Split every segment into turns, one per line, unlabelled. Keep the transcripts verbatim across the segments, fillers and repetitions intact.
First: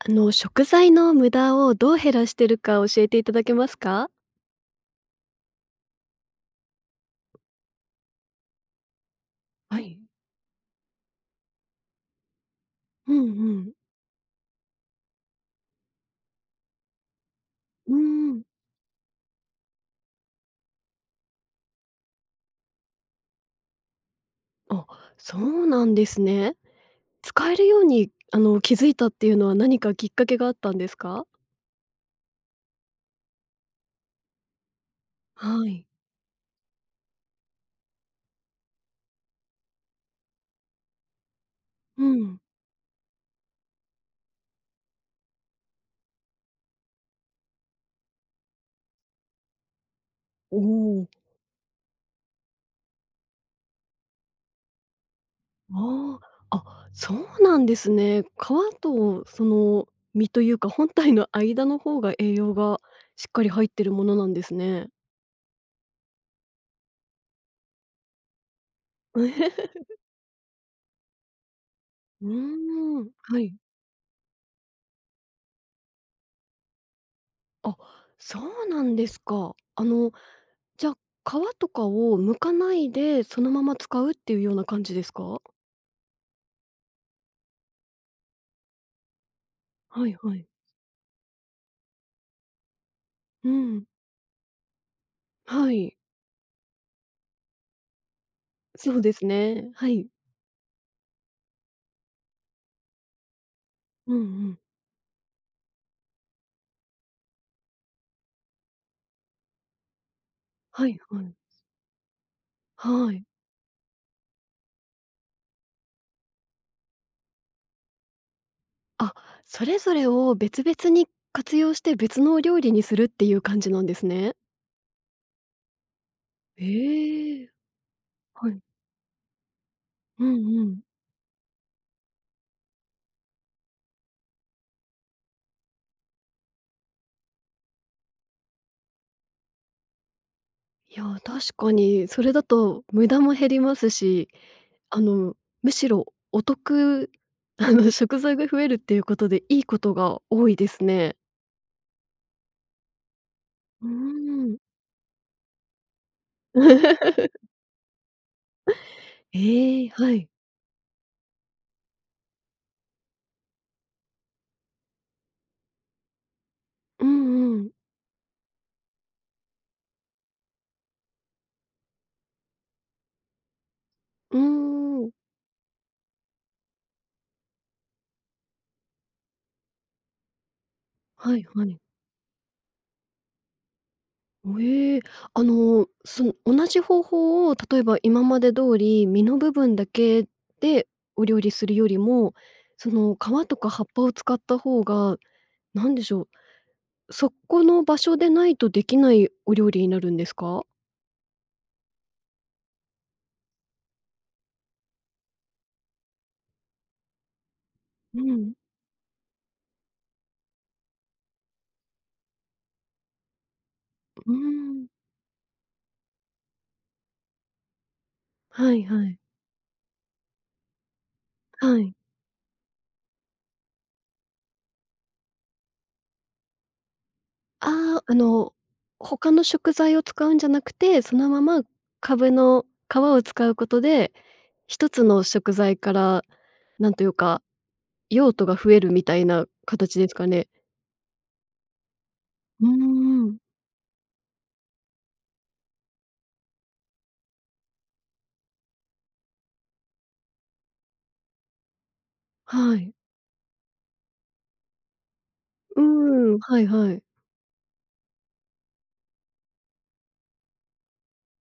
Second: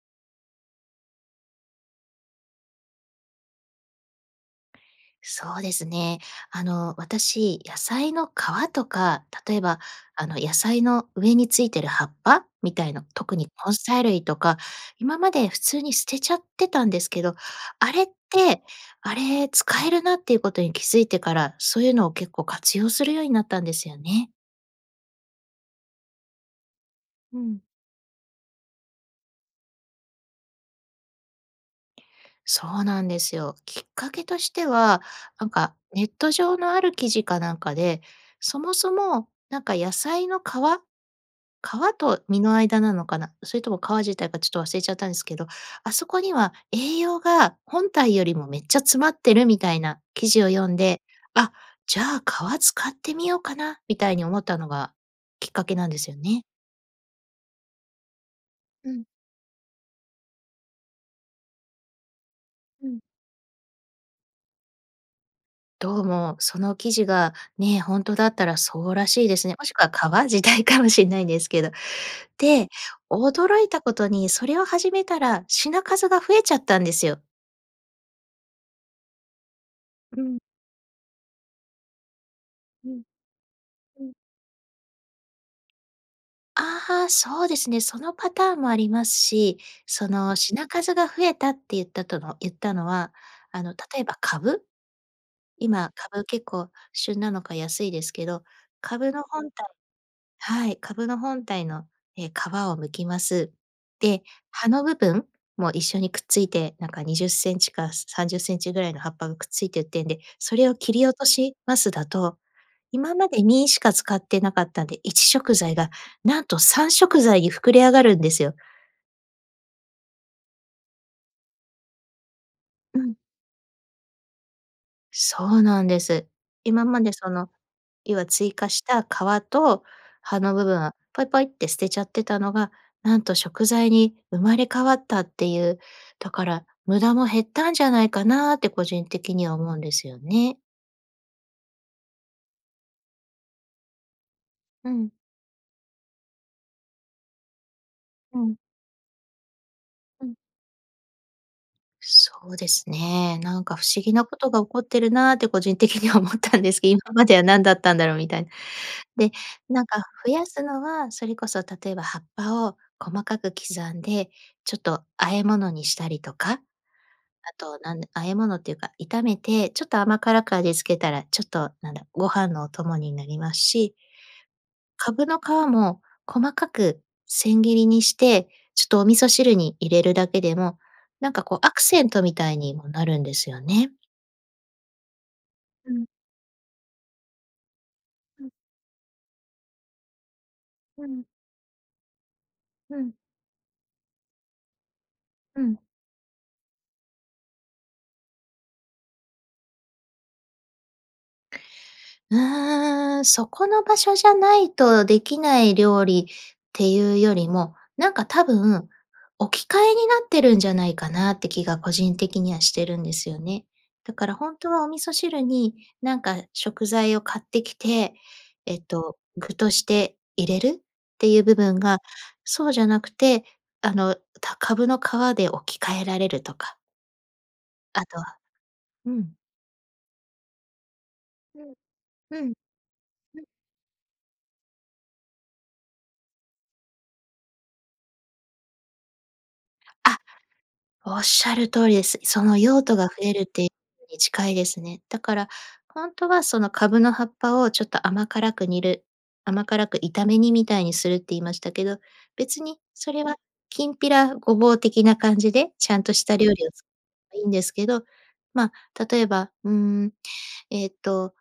あの、食材の無駄をどう減らしてるか教えていただけますか？
そうですね。あの、私、野菜の皮とか、例え
は
ば、
い。
あの、野菜の上についてる葉っぱ？みたいな、
うん
特に
う
根
ん。
菜類とか、今まで普通に捨てちゃってたんですけど、あ
うー
れっ
ん。
て、あれ、使えるなっていうことに気づいてから、そういうのを結構活用するようになったんですよね。
あ、そうなんですね。
う
使え
ん。
るように、あの、気づいたっていうのは何かきっかけがあったんですか？
そうなんですよ。きっかけとしては、なん
は
か
い。
ネット上のある記事かなんかで、そもそも、なんか野菜の皮皮
う
と
ん。
実の間なのかな？それとも皮自体がちょっと忘れちゃったんですけど、あそこには栄養が本体よりもめっちゃ詰まってるみたいな記事を
お
読んで
お。
「あ、じゃあ皮使ってみようかな」みたいに思ったのがきっかけなんですよ
あ
ね。
あ、あ、そうなんですね。皮
うん。
とその実というか本体の間の方が栄養が
うん。
しっかり入ってるものなんですね。
どうも、その記事が、ね、ほんとだったらそうらしいですね。もしくは 皮？時代かもしんないんですけど。
う
で、
ーん、はい。
驚いたことに、それを始めたら品数が増えちゃったんですよ。
あ、そうなんですか。あの、
うん。
じゃ、皮とかを剥かな
う
い
ん。
で、そのまま使
う
う
ん。
っていうような感じですか？
ああ、そうですね。そのパターンもありますし、
は
そ
いは
の
い。
品数が増えたって言ったとの言ったのは、
う
あの、
ん。
例えば蕪？
は
今、
い。
蕪、結構旬なのか安いですけど、
そう
蕪
で
の
す
本体
ね、はい。
はい、蕪の本体の、え、皮を剥きます。
うんう
で、
ん。
葉の部分？も、一緒にくっついて、なんかにじゅっセンチかさんじゅっセンチぐらいの葉っぱがくっついて売ってんで、それを
は
切
い
り落
は
と
い。
しますだと、
は
今
い。
まで身しか使ってなかったんで、いち食材がなんとさん食材に膨れ上がるんですよ。
あ、それぞれを別々に活用して、別のお料理にす
う
るっ
ん。
ていう感じなんですね？
そうなんです。今まで、そ
え、
の、要は
は
追
い。
加した皮と
う
葉の
んう
部分
ん。
は、ポイポイッて捨てちゃってたのが、なんと食材に生まれ変わったっていう。だから無駄も減ったんじゃないかなって個人的には思うんですよね。
や、確かに。それだと無駄も減りますし、
う
あ
ん。
の、むしろお得、あの食材
う
が
ん。
増えるっていうことで、いいことが
うん。
多いですね。
そうですね。なんか不
うー
思議なこと
ん。
が起こってるなって個人的には思ったんです。今までは 何だったんだろうみたいな。で、な
え
ん
え、
か
はい。
増やすのは、それこそ例えば葉っぱを細かく刻んで、ちょっと和え物にしたりとか。
う
あ
んうん。
となん和え物っていうか、炒めて、ちょっと甘辛く味付けたら、ちょっと、なんだ、ご飯のお供になりますし。
うーん。
蕪の皮も、細かく千切りにして、ちょっとお味噌汁に入れるだけでも、なん
はい
かこう
は
ア
い。
クセントみたいにもなるんですよね。
おえ。あの、
うん。
その、同じ方法を、例えば今ま
うん。
で通り実の部分だけで
う
お
ん。
料理するよりも、そ
う
の、
ん。
皮とか葉っぱを使った方が、
うん。
何でしょう、そこの場所でないと出来ないお料理になるんですか？
うーん、そこの場所じゃないと出来ない料理っていうよりも、なん
う
か多
ん。
分、置き換えになってるんじゃないかなって気が個人的にはしてるんですよね。だか
うー
らほんとは
ん。
お味噌汁に、なんか食材を買ってきて、
は
えっ
いは
と、
い。
具として入れるっていう部
は
分
い。
が、そうじゃなくて、あの、た蕪の皮で置き換えられるとか。
ああ、
あ
あ
とは
の、
う
他
ん。
の食材を使うんじゃなくて、そのまま、
うん。
カブ
うん。
の皮を
うん。
使うことで、ひとつの食材から、なんというか、用途が増えるみたいな形です
あ。
かね。
おっしゃる通りです。その
うー
用途が増え
ん。
るってのに近いですね。だから、ほんとはそのカブの葉っぱをちょっと甘辛く煮る甘辛く炒め煮みたいにするって言いましたけど、別
は
に
い。
それはきんぴらごぼう的な感じで、
うー
ちゃんとした
ん、
料
はい
理をつ
はい。
えいんですけど、ま、例えば、ん、えっと、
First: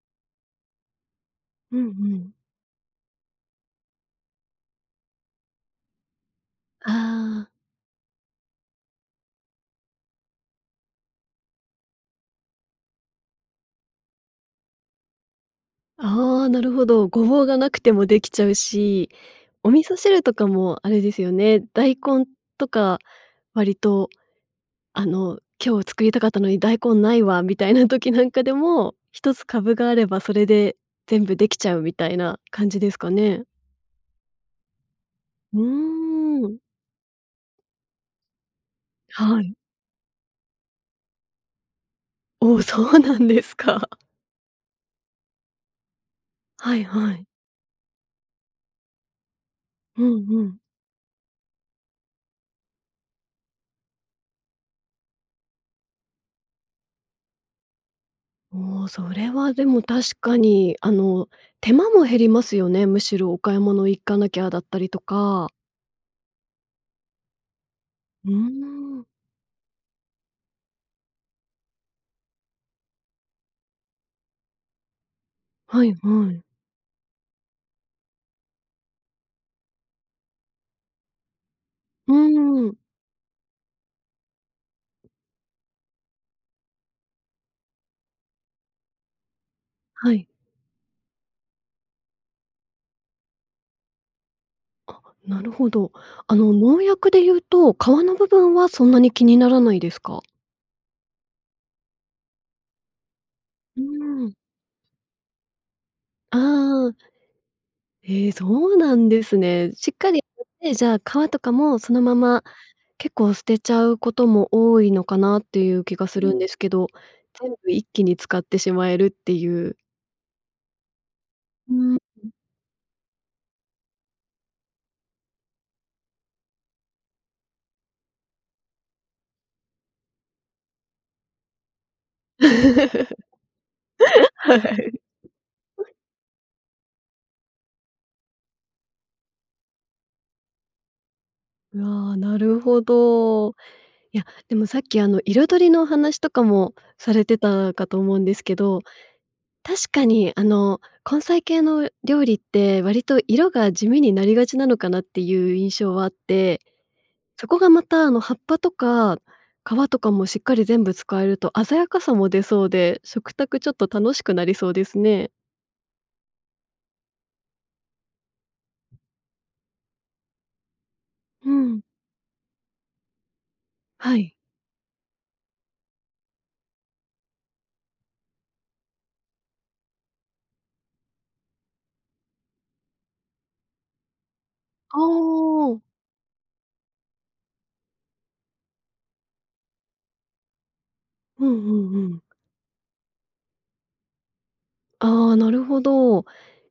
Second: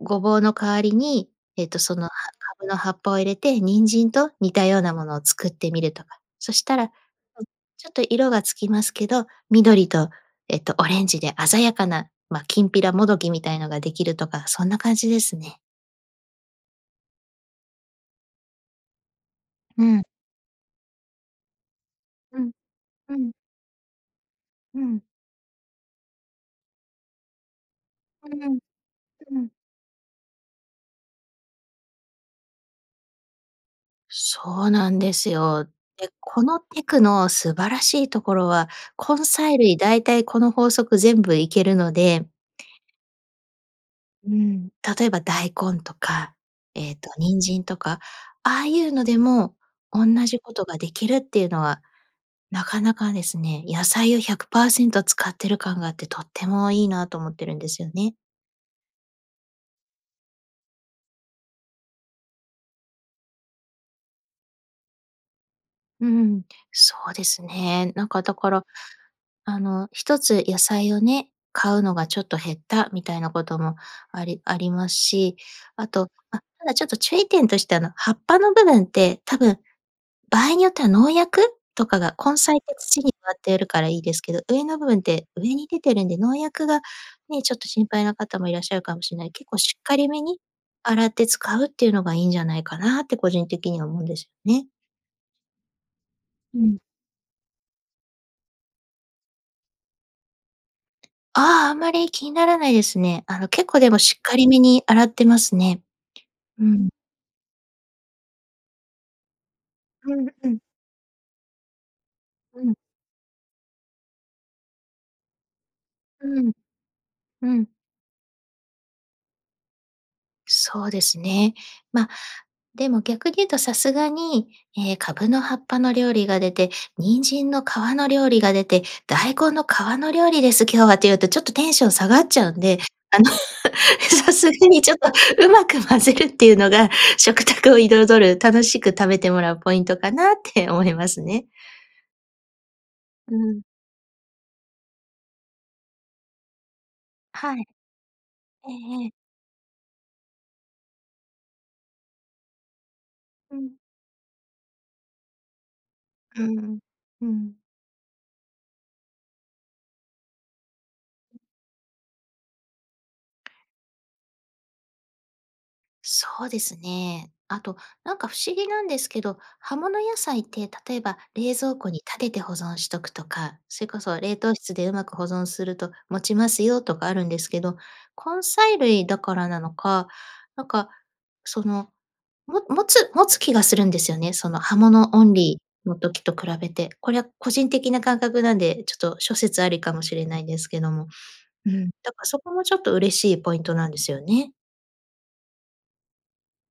ごぼうの代わりに、えっ
う
と、
んう
その葉
ん。
カブの葉っぱを入れて、人参と似たようなものを作ってみるとか、そしたら、うん、
ああ。
ちょっと色が付きますけど、緑と、えっと、オレンジで鮮やかな、ま、きんぴらもどきみたいのができるとか、そんな感じですね。
あ、おお、なるほど。ごぼうがなくてもできちゃうし、お味
う
噌
ん。
汁とかもあれですよね、大根
うん。
とか
うん。
割と、
うん。
あの「今日作りたかったのに大根ないわ」みたいな時な
う
んか
ー
で
ん。
も、ひと
う
つ
ん。
カブがあればそれで全部できちゃうみたいな感じですかね。
そうなんです
う
よ。で、こ
ーん。
のテクの素晴らしいところは、根
はい。
菜類だいたいこの法則全部いけるので
お、そうなんですか。
うーん、例えば大根とか、
はい
えっと
はい。
人参とか、ああいうのでも
う
おん
ん
なじ
う
こ
ん。
とができるっていうのは、なかなかですね、野菜をひゃくパーセント使ってる感があってとってもいいなと思ってるんですよね。
もうそれはでも確かに、あの、手間も減りますよね。むしろお買い物行かなきゃだったりとか
うん。そうですね。なんか
うー
だから、
ん。
あの、ひとつ野菜をね、買うのがちょっと減ったみたいなことも、ありありますし、
は
あ
い
と
は
あ、
い。
ただちょっと注意点としてはあの、葉っぱの部分って、多分、場合によっては農薬？とか
う
が、根菜っ
ー
て
ん。
土に植わってるからいいですけど、上の部分って上に出てるんで農薬が、ね、ちょっと心配な方もいらっしゃるかもしれない。結構しっかり
は
め
い。
に、洗って使うっていうのがいいんじゃないかなって個人的には思うんですよね。
あ、なるほど。あの、
うん。
農薬で言うと、皮の部分はそんなに気にならないですか？
ああ、あんまり気にならないですね。あの、結
う
構でもしっ
ーん。
かりめに洗ってますね。
あ
うん。
あ。へえ、そうなんですね。しっか
う
り
んうん。
洗って、じゃあ皮とかもそのまま、
うん。
結構捨てちゃうことも多いのかなっていう気がするん
う
で
ん。
すけど、全
うん。
部一気に使ってしまえるっていう
そうですね。
う、ん。
ま、でも逆に言うとさすがに、ええ、カブの葉っぱの料理が出て、人参の皮の料理が出て「大根の皮の料理です、今日は」って言うとちょっとテンション下がっちゃうんで、あの、さす
は
がにちょっ
い。
とうまく混ぜるっていうのが食卓を彩る、楽しく食べてもらうポイントかなって思いますね。
うわ、なるほ
う
ど。
ん。
いや、でもさっきあの、色彩りのお話とかもされて
はい。
たかと思うんですけ
え
ど、
えええ。
確かにあの、根菜系の料理って割と色
う
が
ん。
地味になりがちなのかなっていう印象はあっ
うん
て。
うん。う
そ
ん。
こがまたあの、葉っぱとか皮とかもしっかり全部使えると鮮やかさも出そうで、食卓ちょっと楽しくなりそうですね。
そうですね。あと、なんか不思議なんですけど、葉物野菜って例えば
う
冷蔵
ん。
庫に立てて保存しとくとか、それこ
は
そ
い。
冷凍室でうまく保存すると持ちますよとかあるんですけど、根菜類だからなのか、なんか、その、も持つ持つ気がするんですよね、その葉
あ
物オンリ
あ。
ーの時と比べて。これは個人的な感覚なんで、ちょっと諸説ありかもしれないんですけども。
うん
う
う
ん、
んう
だ
ん。
からそこもちょっと嬉しいポイントなんですよね。
ああ、なるほど。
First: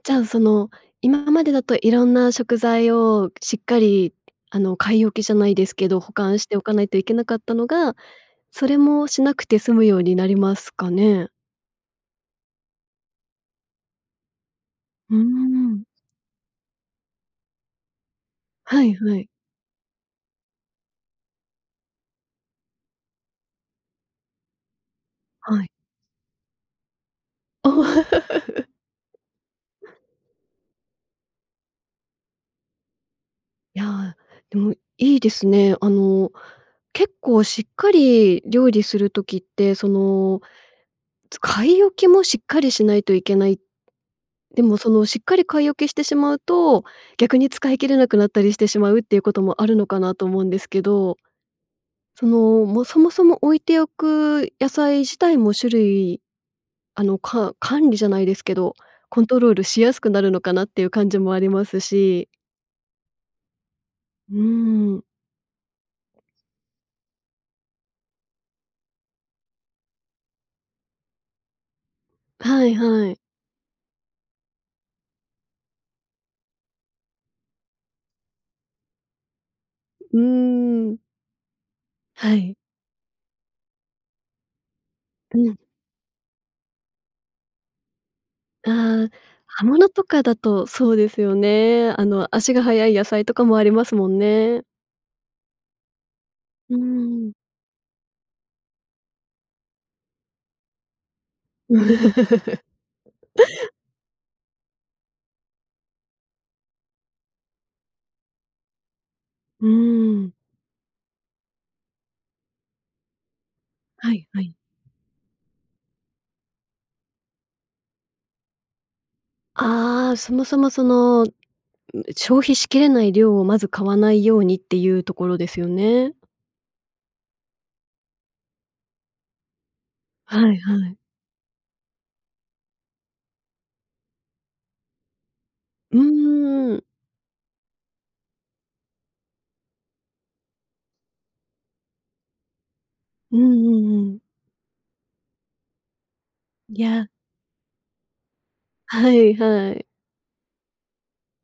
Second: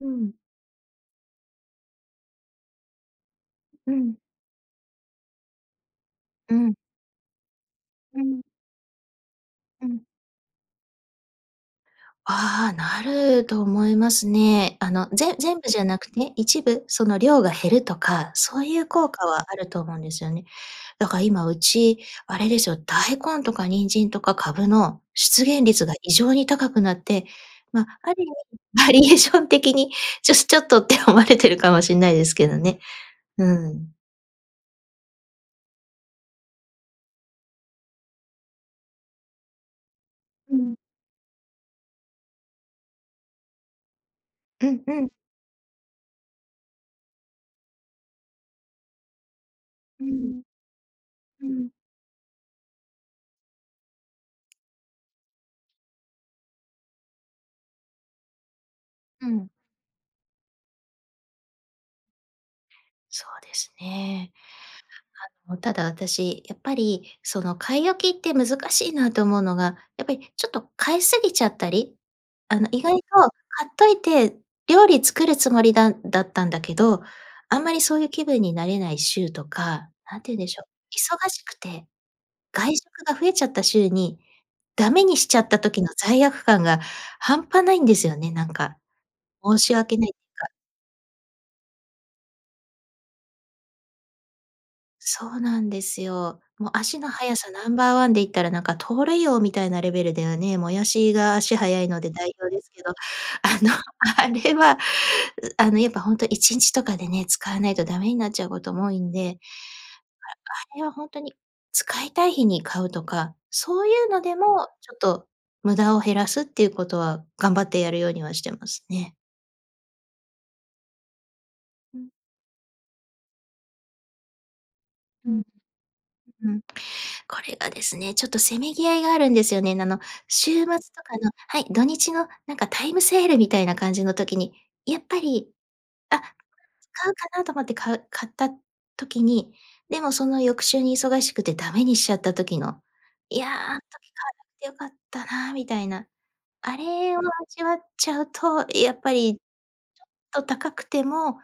う
じゃあ
ん。
その、今までだといろんな食材をしっか
う
り、
ん。
あの、買い置きじゃないですけど、保管し
う
ておか
ん。
ないといけなかったのが、
うん。
それもしなくて済む
う
よ
ん。
うになりますかね？
ああ、なると思いますね。あの、
うー
ぜ全部じ
ん。
ゃなくね、一部その量が減るとか、そうい
は
う
い
効
は
果
い。
はあると思うんですよね。だから今うち、あれですよ、大根とか人参とかカブの出
は
現
い。
率が異常に高くなって、
お。
ま、ある意味 バリエーション的にちょしちょっとって思われてるかもしんないですけどね。う
い
ん。
や、でも、いいですね。あの、結構しっかり料理する時って、その、
うん。
つ買い置きもしっかりしないといけない。で
う
も、
ん
そ
う
の
ん。
しっかり買い置きしてしまうと、逆に使い切れなくなったりしてしまうっていうこともあるのか
うー
なと思
ん。
うんですけど、
うん。
その、も、そもそも置いておく野菜自体も種類あの、か管理じゃないですけど、コ
う
ント
ん。
ロールしやすくなるのかなっていう感じもありますし。
そうですね。
うーん。
あの、ただ私、やっぱり、その、買い置きって難しいなと思うのが、やっぱり、ちょっと買い過ぎちゃったり、あ
は
の、
い
意外と
はい。
買っといて、料理作るつもりだんだったんだけど、あんまりそういう気分になれない週とか、
う
何て言うんでしょう、
ーん。
忙しくて、
はい。
外食が増えちゃった週に、ダメにしち
う
ゃっ
ん。
た時の罪悪感が半端ないんですよね、なんか、
あ、
申
葉
し
物
訳
と
ない、
かだ
か。
とそうですよね。あの足が早い野菜とかもありますもんね。
そうなんですよ。
う
も、
ー
足のは
ん。
やさナンバーワンで言ったら、なんか、盗塁王みたいなレベルではね、もやしが足がはやいので代表で すけど、あの、あれは、うあの、やっぱほんといちんちとかでね、使わないとダメになっちゃうことも多いんで、
うーん。
ああれはほんとに、使いたい日に買うとか、そういう
は
の
い
で
はい。
も、ちょっと無駄を減らすっていうことは頑張ってやるようにはしてますね。
ああ、そもそも、その、うん、そ
う
の
ん。
消費しきれない量をまず買わないようにっていうとこ
う
ろ
ん。
ですよね。
うん。これがですね、ちょっとせめぎ合いがあるんですよね。なの、
はい
週末と
はい。
かの、はい、土日のなんかタイムセールみたいな感じの時に、やっぱり、
う
あ、
ーん。
買うかなと思って、買う買った時に、でもその翌週に忙しくてダメにしちゃった時の、
う
い
ん
や、
う
あの
ん
時
うん。
買わなくて良かったなみたいな。あ
いや。
れを味わっちゃうと、やっ
は
ぱ
い
り、
はい。
ちょっと高くても、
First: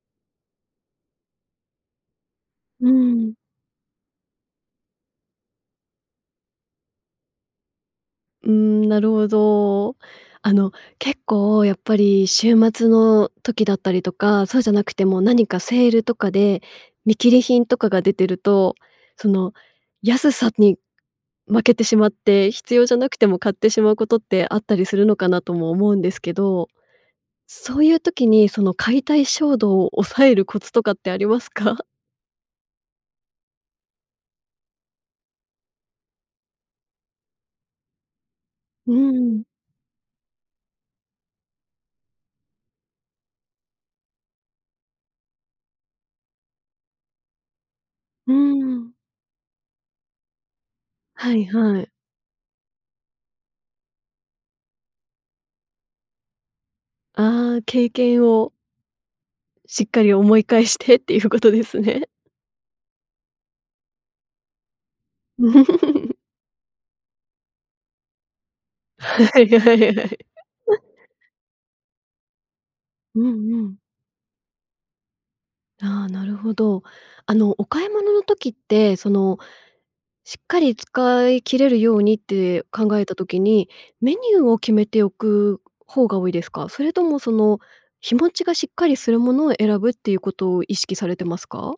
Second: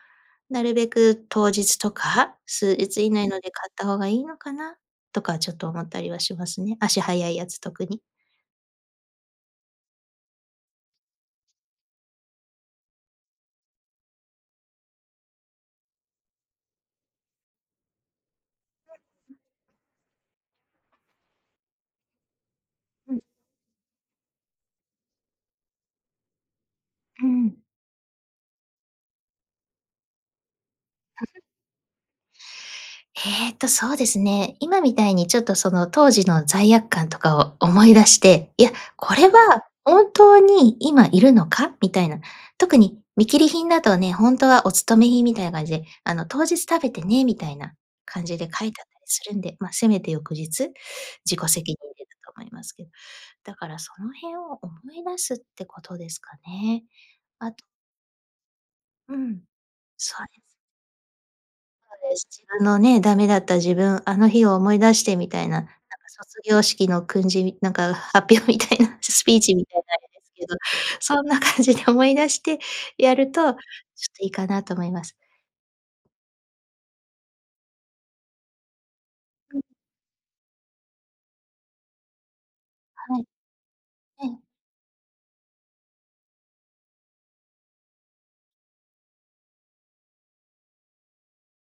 なるべく当日とか、数
うー
日以内
ん。
ので買った方がいいのかな？とかちょっと思ったりはしますね。足はやいやつ。特に。
うーん、なるほど。あの、結構、やっぱり週末の時だったりとか、そうじゃなくても何かセールとかで見切り品とかが出てると、そ
うん。
の、安さに負けてしまって、必要じゃな
う
く
ん。
ても買ってしまうことってあったりするのかなとも思うんですけど、
うーん。
そういう時に、その買いたい衝動を抑えるコツとかってありま すか？
えっと、そうですね、今みたいに、ちょっとその当時の罪悪感とかを思い出して、いや、
うー
これ
ん。
は本当に今いるのか？みたいな。特に見切り品だとね、ほんとはお勤め品みたいな感じで、あの「当日食べてね」みたいな感
う
じで書いてあっ
ん。
たりするんで、ま、せめて翌日、
は
自
い
己責任
はい。
でだと思いますけど。だからその辺を思い出すってことですかね。あ
ああ、
と
経験を
うん、
しっかり
そう
思
で
い
す。
返してっていうことですね。
そうです。自分のね、ダメだった自分、あの日を思い出してみたいな、なんか 卒業式の訓示、なんか、発表みたいな
は
スピー
い
チみ
は
たい
い
なあ
は
れ
い。
ですけど、そんな感じで思い出してや
うん
るとちょっ
うん。
といいかなと思います。
ああ、なるほど。あの、お買い物の時って、その、
うん。
しっかり使い切れるようにって考えた
はい。
時に、メニ
ええ。
ューを決めておく方が多いですか？それともその、日持ちがしっかりするものを選ぶっていうことを意識されてますか？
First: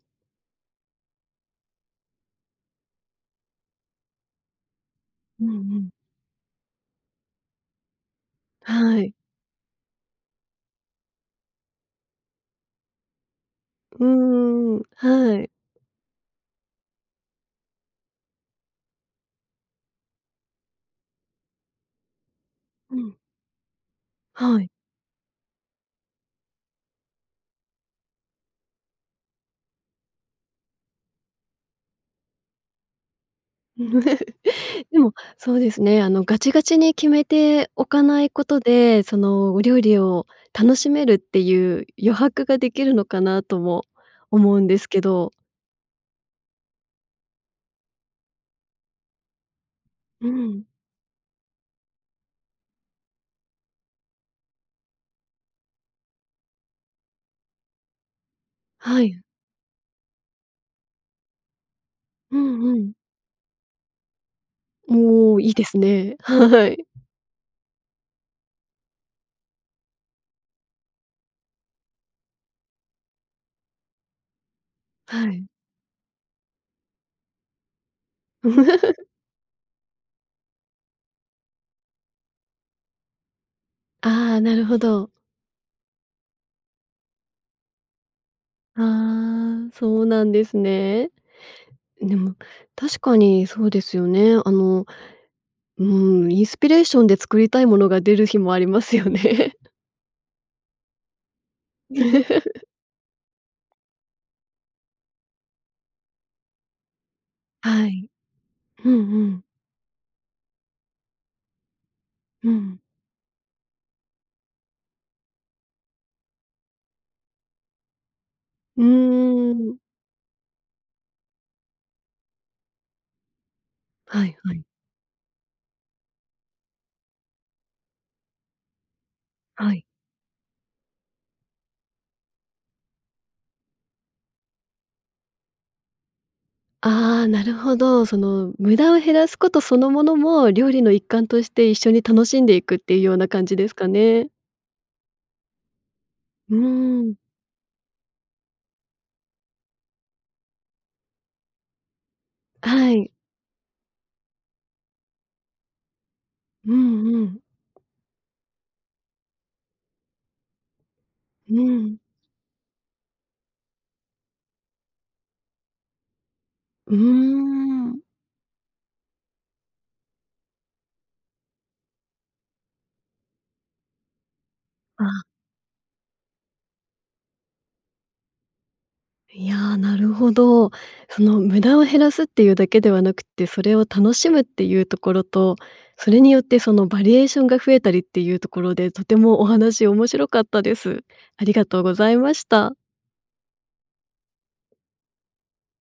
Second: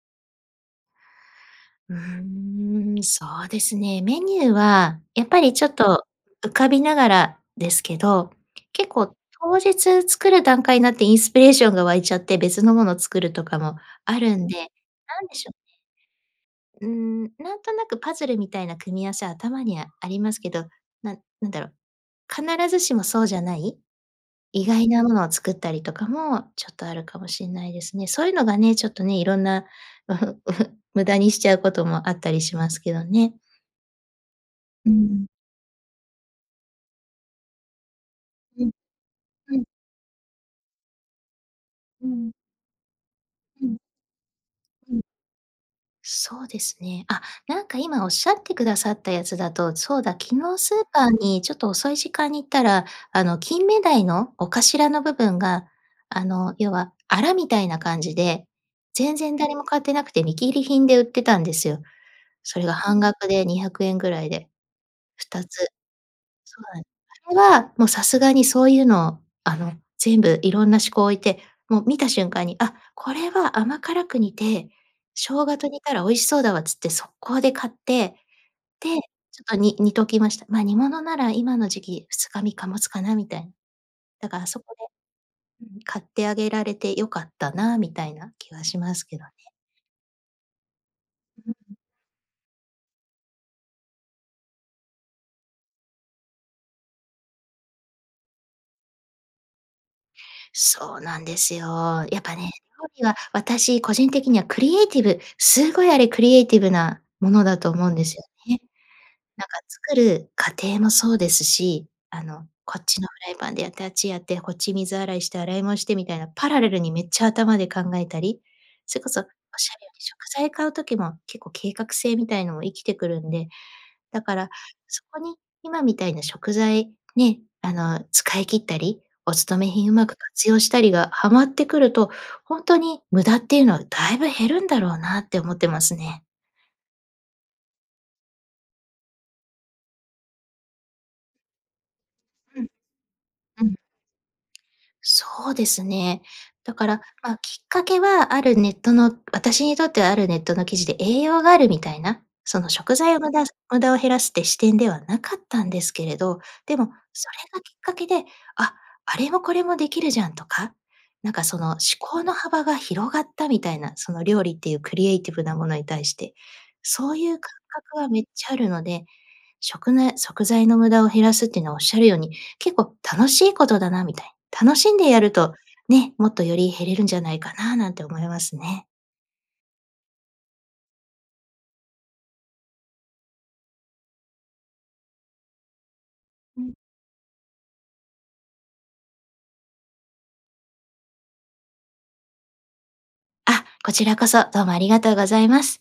うーん、そうですね。メニューは、やっぱ
うん
りちょっ
うん。
と、浮かびながらですけど、結
はい。
構当日作る段階になって、インスピレーションが湧いちゃって、別のものを作るとかも
う
あるんで、
ーん、
なんで
は
し
い。
ょうね。うーん、なんとなくパズルみたいな組み合わせ、頭にあありますけど、なんなんだろう、必ずし
う
も
ん。
そうじゃない。
は
意
い。
外なものを作ったりとかも、ちょっとあるかもしんないですね。そういうのがね、ちょっとね、いろんな、無駄にしちゃうこともあったりしますけどね。う
でも、
ん。
そうですね、あのガチガチに決めておかないこと
うん。
で、その
う
お
ん。
料理を楽しめるっていう
う
余
ん。
白ができるのかな、と
うん。
も思うんです
う
け
ん。
ど。
そうですね。あ、なんか今仰ってくださったやつだと、そうだ、
う
昨日
ん。
スーパーに、ちょっと遅い時間に行ったら、あの、金目鯛のお頭の部分が、あの、要は、アラみたいな感じで、
は
全
い。
然誰も買ってなくて、見切り品で売ってたんですよ。
う
そ
ん
れが
うん。
半額でにひゃくえんぐらいで、ふ
おお、
たつ。
いいですね。
そ
は
うなん
い。
あれは、もうさすがにそういうのを、あの、全部いろんな思考を置いて、もう見た瞬間に、あ、これは甘辛く煮て、
は
生
い。
姜と煮たら美味しそうだわっつって、速攻で買って。で、ちょっと、に煮ときました。ま、煮物なら今の時期ふつかみっかもつかなみたい。だ
あ
か
あ、
ら
な
そ
る
こ
ほ
で
ど。
うん、買ってあげられて良かったな、みたいな気はしますけどね。
ああ、そうなんですね。
ううん。
でも、確かにそうですよね。あの、うん、インスピレーションで作りたいものが出る日もありますよね。
そうなんですよ。やっぱね、料理は私個人的にはクリエイティブ、すごいあれクリエイティブなものだと
は
思うんで
い。
すよね。
うんうん。
なんか作る過程もそうですし、あの
うん。
こっちのフライパンでやってあっちやって、こっち水洗いして、洗い物してみたいな、パラレルにめっちゃ頭で考えたり、
う
それこそおっ
ー
しゃ
ん。
るように食材買う時も結構計画性みたいのも活きてくるんで。だ
は
か
い、
ら、
はい。
そこに今みたいな食材、ね、あの使い切ったり、おつとめ
はい。
品うまく活用したりがはまってくると、ほんとに無駄っていうのは、だいぶ減るんだろうなって思ってますね。
ああ、なるほど。その無駄を減らすことそのものも、料理の一環として一緒に楽しんで
う
い
ん、
くっていうような感じ
う
です
ん。
かね。
そうですね。
う
だから、
ーん。
ま、きっかけはあるネットの、あたしにとってはあるネットの記事で、栄養があるみたいな、その
は
食
い。
材を無駄無駄を減らすって視点ではなかったんですけれど、
う
でも、
んう
それ
ん。
がきっかけで「あ、あれもこれもできるじゃん」とか、なんかそ
う
の思
ん。
考の幅が広がったみたいな、その料理っていうクリエイティブなものに対して、
うー
そういう感覚
ん。
はめっちゃあるので、食の食材の無駄を減らすってのおっしゃるように、結構楽しいことだなみたいな。楽しんでや
あ
ると、ね、もっとより減れるんじゃないかななんて思いますね。
いやあ、なるほど。その無駄を減らすっていうだけではなくって、それを楽しむっていうところと、それによって
う
そ
ん。
のバリエーションが増えたりっていうところでとてもお話面白かったです。ありがとうございました。
あ、こちらこそどうもありがとうございます。